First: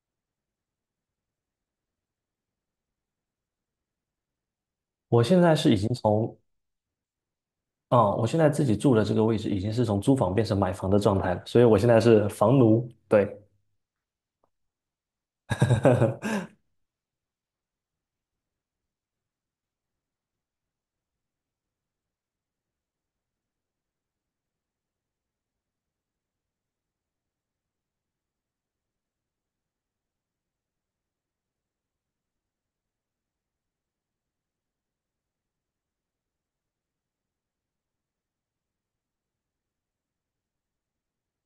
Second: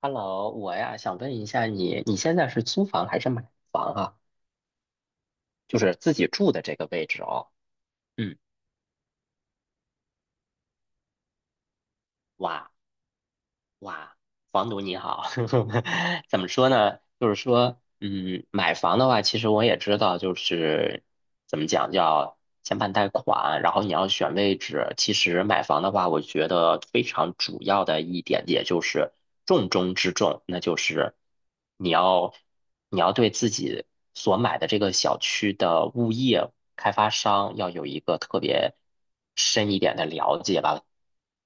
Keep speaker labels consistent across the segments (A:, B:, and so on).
A: Hello，我呀想问一下你，你现在是租房还是买房啊？
B: 我现在是已
A: 就
B: 经
A: 是自己
B: 从，
A: 住的这个位置哦。
B: 啊，我
A: 嗯，
B: 现在自己住的这个位置已经是从租房变成买房的状态了，所以我现在是房
A: 哇
B: 奴，对，
A: 哇，房奴你好，怎么 说呢？就是说，嗯，买房的话，其实我也知道，就是怎么讲，叫先办贷款，然后你要选位置。其实买房的话，我觉得非常主要的一点，也就是重中之重，那就是你要你要对自己所买的这个小区的物业开发商要有一个特别深一点的了解吧。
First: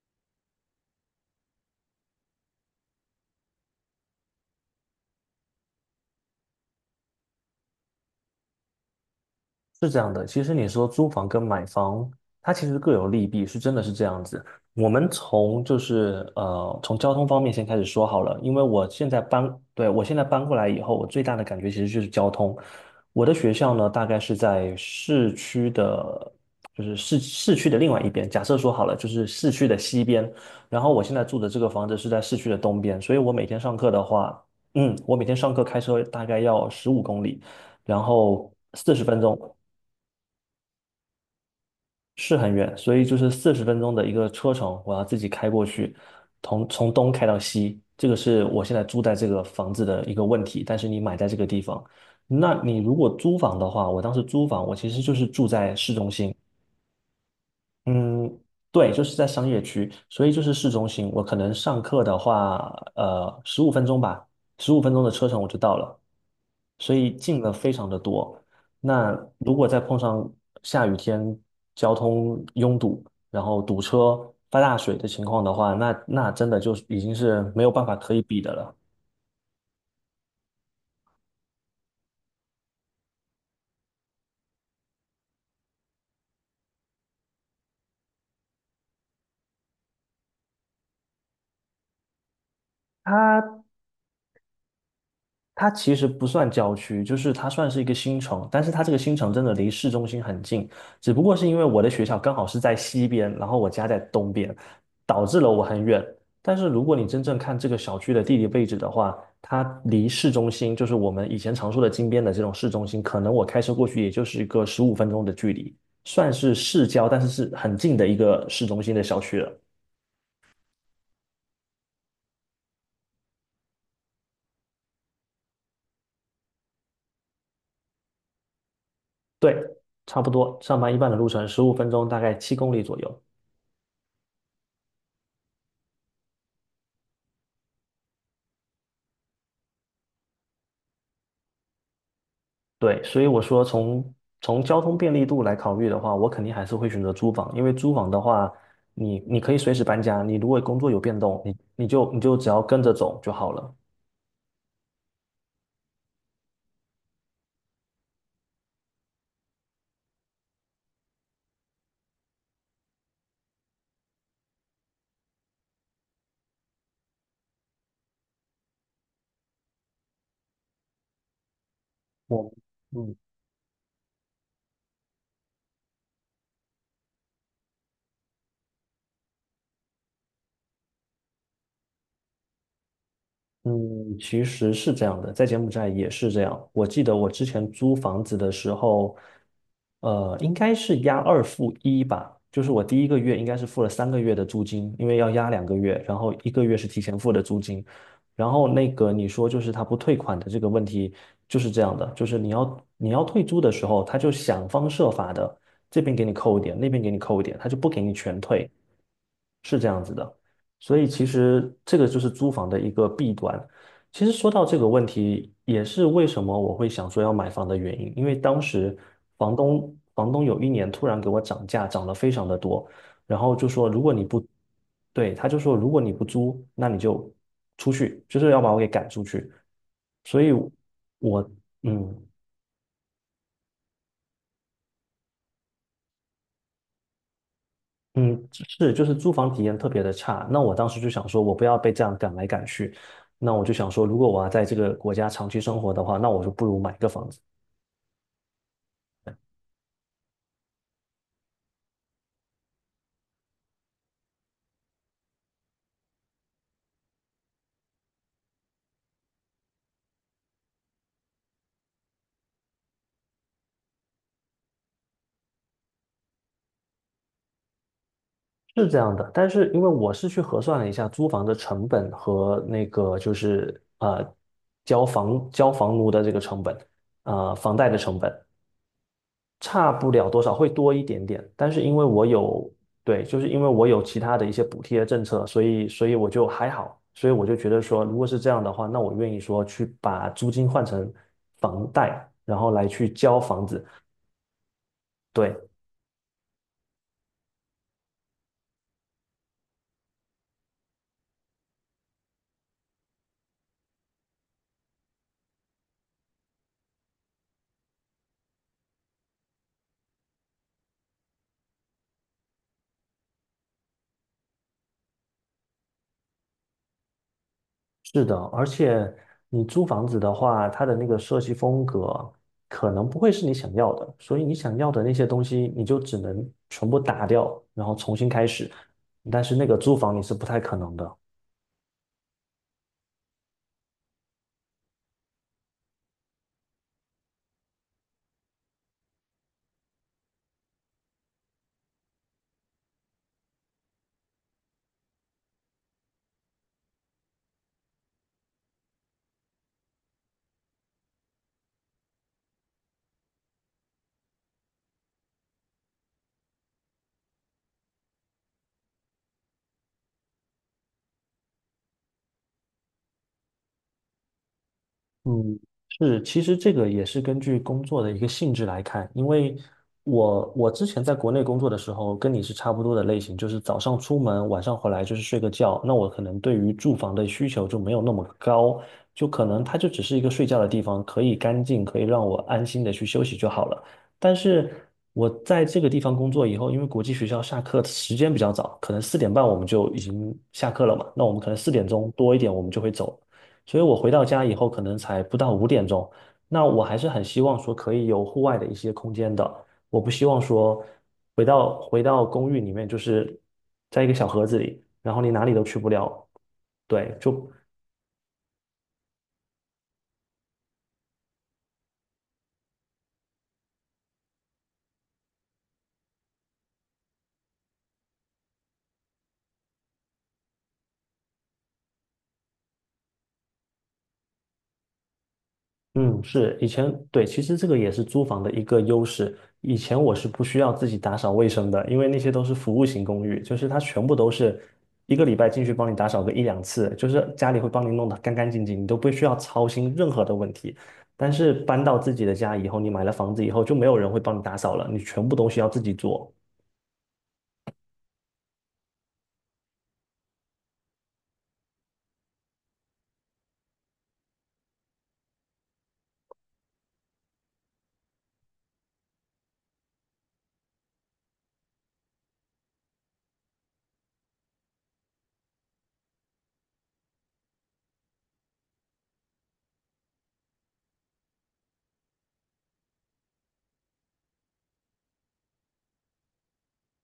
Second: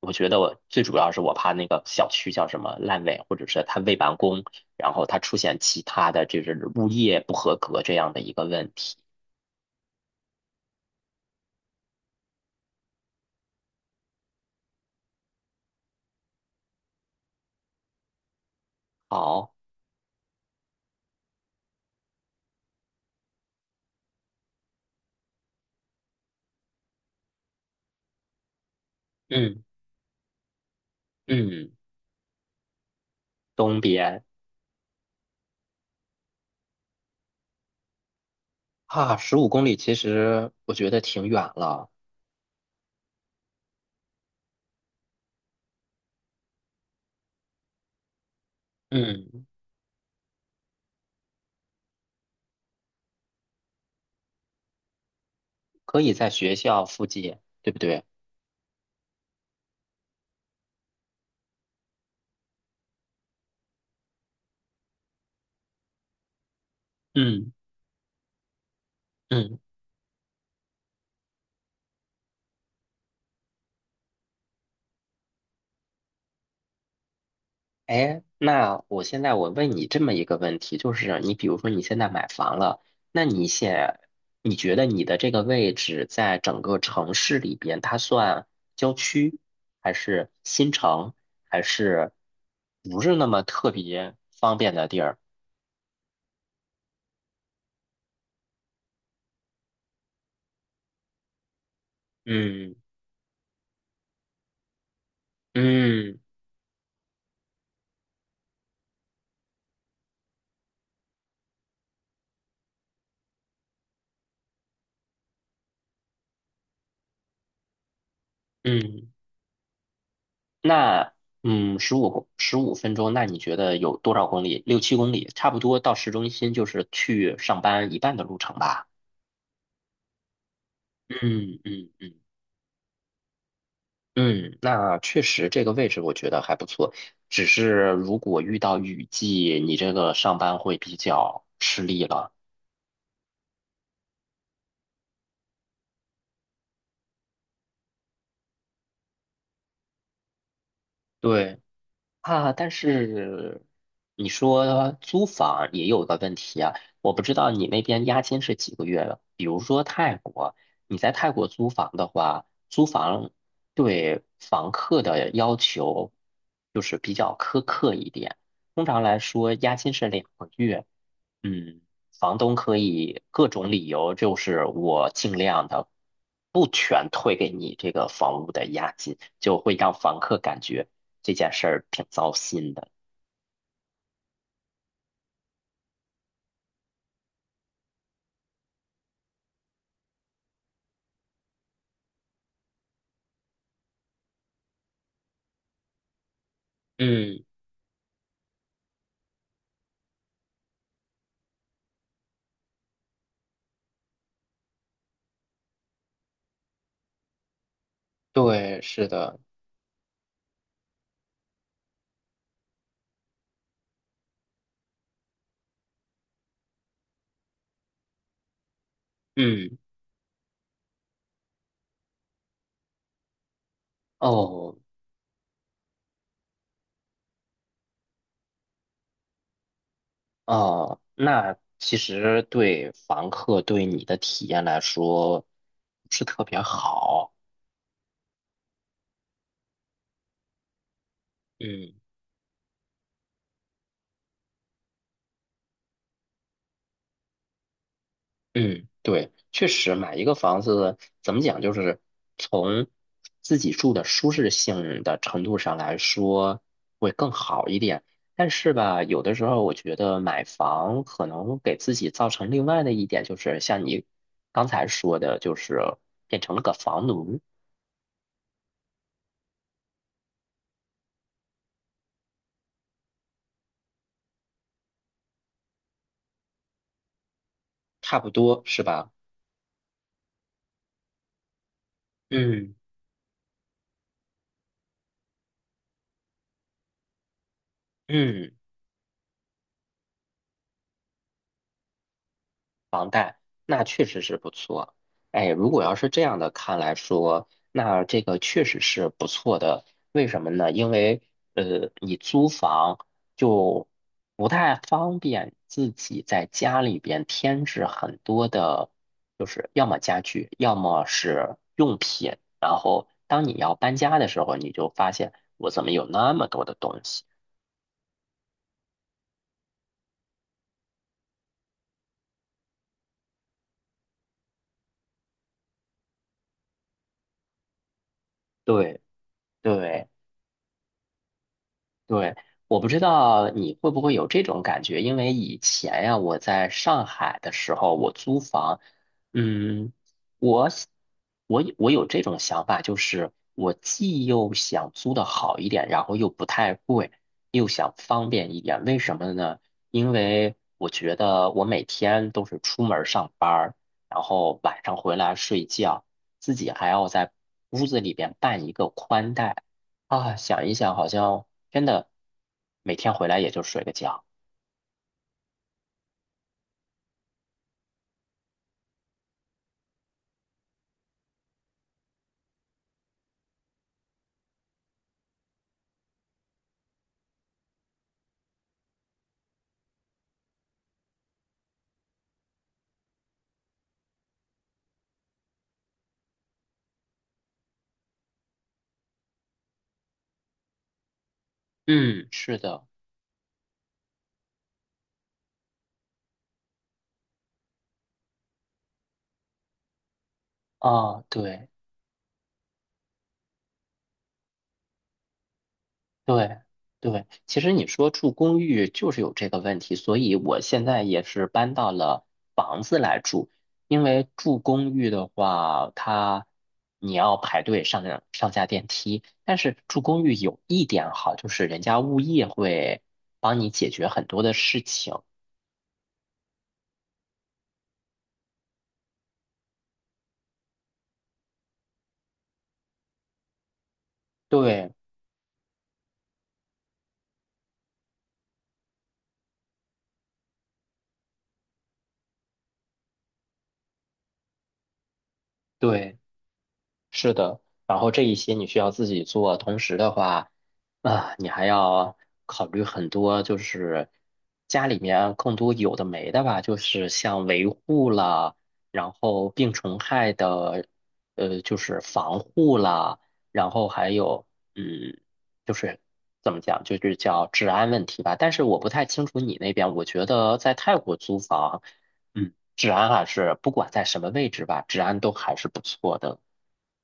A: 我觉得我最主要是我怕那个小区叫什么烂尾，或者是它未完工，然后它出现其他的就是物业不合格这样的一个问题。
B: 是这样的，其实你说租房跟买房，它其实各有利弊，是真的是这样子。我们从从交通方面先开始说好了，因为我现在搬，
A: 好，
B: 对，我现在搬过来以后，我最大的感觉其实就是交通。我的学校呢，大概是在市区的，就是市区的另外一边。假设说好了，就是市
A: 嗯
B: 区的西边，然后我现在住的这个
A: 嗯，
B: 房子是在市区的东边，所以我每天上
A: 东
B: 课的
A: 边
B: 话，嗯，我每天上课开车大概要15公里，然后四十
A: 啊，
B: 分
A: 十
B: 钟。
A: 五公里其实我觉得挺远了，
B: 是很远，所以就是四十分钟的一个车程，我要自己开过去，从东开到西，这个是我现在住在这个
A: 嗯，
B: 房子的一个问题。但是你买在这个地方，那你如果租房的话，我当时租房，我其实就是住在市
A: 可
B: 中
A: 以在
B: 心，
A: 学校附近，对不对？
B: 嗯，对，就是在商业区，所以就是市中心。我可能上课的话，十五分钟吧，十五分钟的车程我就到了，所以近了
A: 嗯
B: 非常的多。那如
A: 嗯，
B: 果再碰上下雨天，交通拥堵，然后堵车、发大水的情况的话，那真的就已经是没有办法可以
A: 哎，
B: 比的了。
A: 那我现在我问你这么一个问题，就是你比如说你现在买房了，那你现你觉得你的这个位置在整个城市里边，它算郊区，还是新城，还是不是那么
B: 它
A: 特别方便的地儿？
B: 它其实不算郊区，就是它算是一个新城，但是它这个新城真的离市中心很近，只不过是因为我的学校刚好是
A: 嗯
B: 在西边，然后我家在东边，导致了我很远。
A: 嗯
B: 但是如果你真正看这个小区的地理位置的话，它离市中心，就是我们以前常说的金边的这种市中心，可能我开车过去也就是一个十五分钟的距离，算是市郊，但是是很近的一个市中心的
A: 嗯，
B: 小区了。
A: 那嗯，十五分钟，那你觉得有多少公里？6、7公里，差不多到市中心就是去上班一半的路程吧。
B: 对，差不多，上班一半的路程，
A: 嗯
B: 十五
A: 嗯
B: 分钟，大
A: 嗯。
B: 概7公里左右。
A: 嗯，那确实这个位置我觉得还不错，只是如果遇到雨季，你这个上班会比较吃力了。
B: 对，所以我说从交通便利度来考虑的话，我肯定还是会选择租房，因为租房的话，你可以随时搬家，你如果工作有变动，
A: 对
B: 你就只
A: 啊，
B: 要
A: 但
B: 跟着走就好
A: 是
B: 了。
A: 你说租房也有个问题啊，我不知道你那边押金是几个月的。比如说泰国，你在泰国租房的话，租房对房客的要求就是比较苛刻一点，通常来说押金是2个月。嗯，房
B: 我，
A: 东可
B: 嗯，
A: 以各种理由，就是我尽量的不全退给你这个房屋的押金，就会让房客感觉这件事儿挺糟心的。
B: 嗯，其实是这样的，在柬埔寨也是这样。我记得我之前租房子的时候，呃，应该是押二付一吧，就是我第一个月应该是付了3个月的租金，因为要押2个月，然后一个月是提前付的
A: 嗯，
B: 租金。然后那个你说就是他不退款的这个问题就是这样的，就是你要退租的时候，他就想方设法的这边给你扣一点，那边给你扣一点，他就不给你全退。
A: 对，是的，
B: 是这样子的，所以其实这个就是租房的一个弊端。其实说到这个问题，也是为什么我会想说要买房的原因，因为当时
A: 嗯，
B: 房东有一年突然给我涨价，涨了非常的多，然后就说如果你不，
A: 哦，
B: 对，他就说如果你不租，那你就出去，就是要把我给赶出去。所以
A: 哦，
B: 我，
A: 那其
B: 嗯。
A: 实对房客对你的体验来说不是特别好。
B: 嗯，是，就是租房体验特别的差。那我当时就想说，我不要
A: 嗯。
B: 被这样赶来赶去。那我就想说，如果我要在这个国家长期生活的话，那我就不如买个房子，
A: 嗯，对，确实买一个房子怎么讲，就是从自己住的舒适性的程度上来说会更好一点。但是吧，有的时候我觉得买房可能给自己造成另外的一点，就是像你刚才说的，就是变成了个房奴，
B: 是这样的。但是因为我是去核算了一下租房的成本和那个交房交房奴的这个成本，呃房贷的
A: 差
B: 成
A: 不
B: 本。
A: 多是吧？
B: 差不了多少，会多一点点。但是因为我有，
A: 嗯
B: 对，就是因为我有其他的一些补贴政策，所以我就还好，所以我就觉得说，如果是这
A: 嗯。
B: 样的话，那我愿意说去把租金换成房贷，然后来去交房子。
A: 那确实是不错。哎，
B: 对，
A: 如果要是这样的看来说，那这个确实是不错的。为什么呢？因为你租房就不太方便自己在家里边添置很多的，就是要么家具，要么是用品。然后当你要搬家的时候，你就发现我怎么有那么多的东西？
B: 是的，而且你租房子的话，它的那个设计风格可能不会是你想要的，所以你想要的那些东西，你就只能全部打掉，然后重新开始。
A: 对
B: 但是那个租
A: 对。
B: 房你是不太可能的。
A: 对，我不知道你会不会有这种感觉，因为以前呀，我在上海的时候，我租房，嗯，我想我有这种想法，就是我既又想租的好一点，然后又不太贵，又想方便一点。为什么呢？因为我觉得我每天都是出门儿上班儿然后晚上回来睡觉，自己还要在屋子里边办一个宽带。啊，想一想，好像真的每天回来也就睡个觉。
B: 嗯，是，其实这个也是根据工作的一个性质来看，因为我之前在国内工作的时候，跟你是差不多的类型，就是早上出门，晚上回来就是睡个觉。那我可能对于住房的需求就没有那么高，就可能它就只是一个睡觉的地方，可以干净，可以让我安心的去休息就好了。但是我在这个地方工作以后，因为国际学校下课时间比较早，可能4点半我们就已经下课了嘛，那我们可能4点
A: 嗯，
B: 多一点
A: 是
B: 我们就
A: 的，
B: 会走。所以我回到家以后可能才不到5点。那我还是很希望说可以有户外的一些空间的，我不希望说
A: 啊，对
B: 回到公寓里面就是在一个小盒子里，然后你哪里都去不了。
A: 对
B: 对，
A: 对，
B: 就
A: 其实你说住公寓就是有这个问题，所以我现在也是搬到了房子来住，因为住公寓的话，它你要排队上下电梯，但是住公寓有一点好，就是人家物业会帮你解决很多的事情。
B: 嗯，是，以前，对，其实这个也是租房的一个优势。以前我是不需要自己打扫卫生的，因为那些都是服务型公寓，就是它全部都是
A: 对
B: 一个礼拜进去帮你打扫个一两次，就是家里会帮你弄得干干净净，你都不需要操心任何的问题。但是搬到自己的家以后，你买了房子以后，就没有人会帮你打扫了，你全部东西要自己
A: 对。
B: 做。
A: 是的，然后这一些你需要自己做，同时的话，啊，你还要考虑很多，就是家里面更多有的没的吧，就是像维护啦，然后病虫害的，就是防护啦，然后还有，嗯，就是怎么讲，就是叫治安问题吧。但是我不太清楚你那边，我觉得在泰国租房，嗯，治安还是不管在什么位置吧，治安都还是不错的。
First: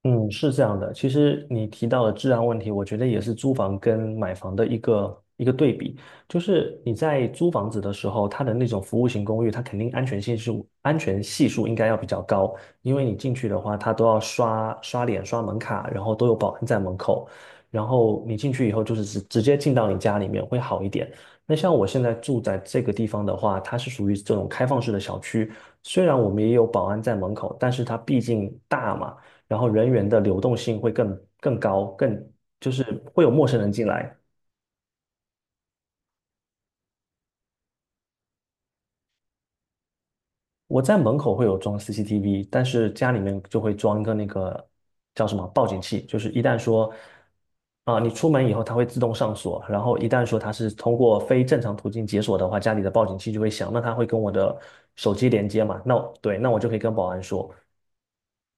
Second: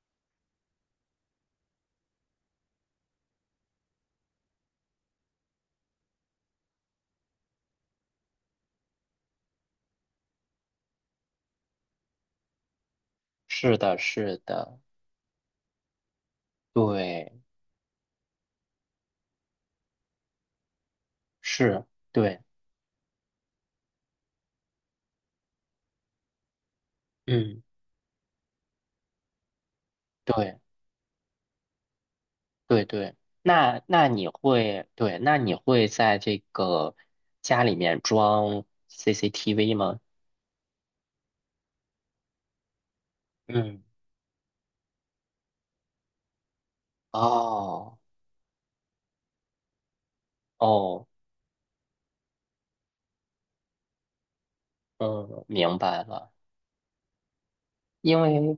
B: 嗯，是这样的。其实你提到的治安问题，我觉得也是租房跟买房的一个对比。就是你在租房子的时候，它的那种服务型公寓，它肯定安全系数应该要比较高，因为你进去的话，
A: 是
B: 它
A: 的，
B: 都要
A: 是的，
B: 刷脸、刷门卡，然后都有保安在门口，
A: 对，
B: 然后你进去以后就是直接进到你家里面会好一点。那像
A: 是，
B: 我现在住
A: 对，
B: 在这个地方的话，它是属于这种开放式的小区，虽然我们也有保安在门口，
A: 嗯，
B: 但是它毕竟大嘛。然后人员的流动
A: 对，
B: 性会更高，更就是
A: 对对。
B: 会有陌生人
A: 那
B: 进
A: 那
B: 来。
A: 你会，对，那你会在这个家里面装 CCTV 吗？
B: 我在门口会有装 CCTV，但是家里面就会
A: 嗯，
B: 装一个那个叫什么报警器，就是一旦说
A: 哦，
B: 你出门以后它会自动上锁，然后一旦说它是通
A: 哦，
B: 过非正常途径解锁的话，家里的报警器就会响，那它会跟我的手机
A: 嗯，
B: 连接
A: 明
B: 嘛？那
A: 白了。
B: 对，那我就可以跟保安说，
A: 因为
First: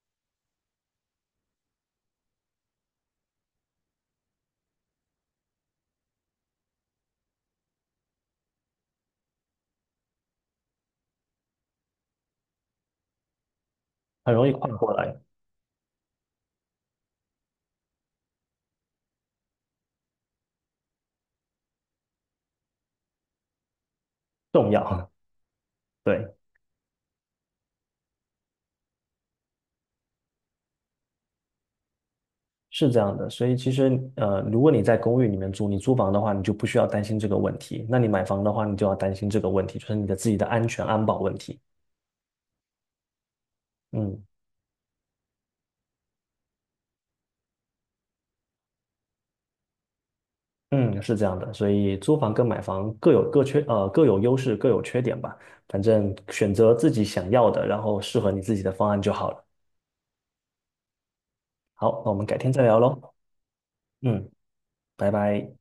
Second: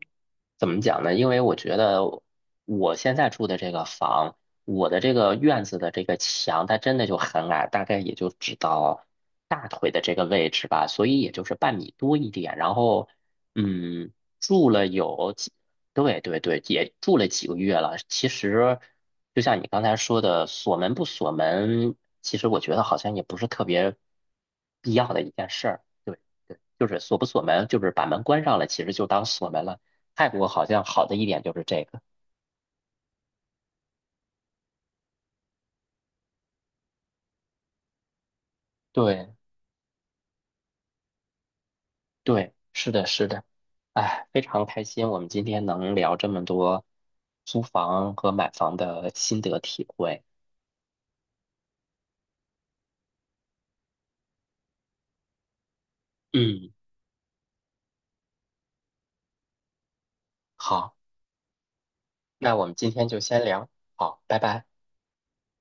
A: 怎么讲呢？因为我觉得我现在住的这个房，我的这个院子的这个墙，它真的就很矮，大概也就只到大腿的这个位置吧，所以也就是半米多一点。然后，嗯，
B: 很容易跨
A: 住了
B: 过来，
A: 有几，对对对，也住了几个月了。其实，就像你刚才说的，锁门不锁门，其实我觉得好像也不是特别
B: 重
A: 必要
B: 要，
A: 的一件事儿。
B: 对。
A: 就是锁不锁门，就是把门关上了，其实就当锁门了。泰国好像好的一点就是这个。
B: 是这样的，所以其实呃，如果你在公寓里面住，你租房的话，你就不需要担心这个问题；那你买房的话，你就要担心
A: 对
B: 这个问题，就是你的自己的安保问题。
A: 对，是的，是的。
B: 嗯
A: 哎，非常开心，我们今天能聊这么多租房和买房的心得体会。
B: 嗯，是这样的，所以租房跟买房各有各缺，呃，各有优势，各有缺点吧。反正选
A: 嗯，
B: 择自己想要的，然后适合你自己的方案就好了。
A: 好，
B: 好，那我们改天
A: 那
B: 再
A: 我们
B: 聊
A: 今天
B: 喽。
A: 就先聊，好，
B: 嗯，
A: 拜拜。
B: 拜拜。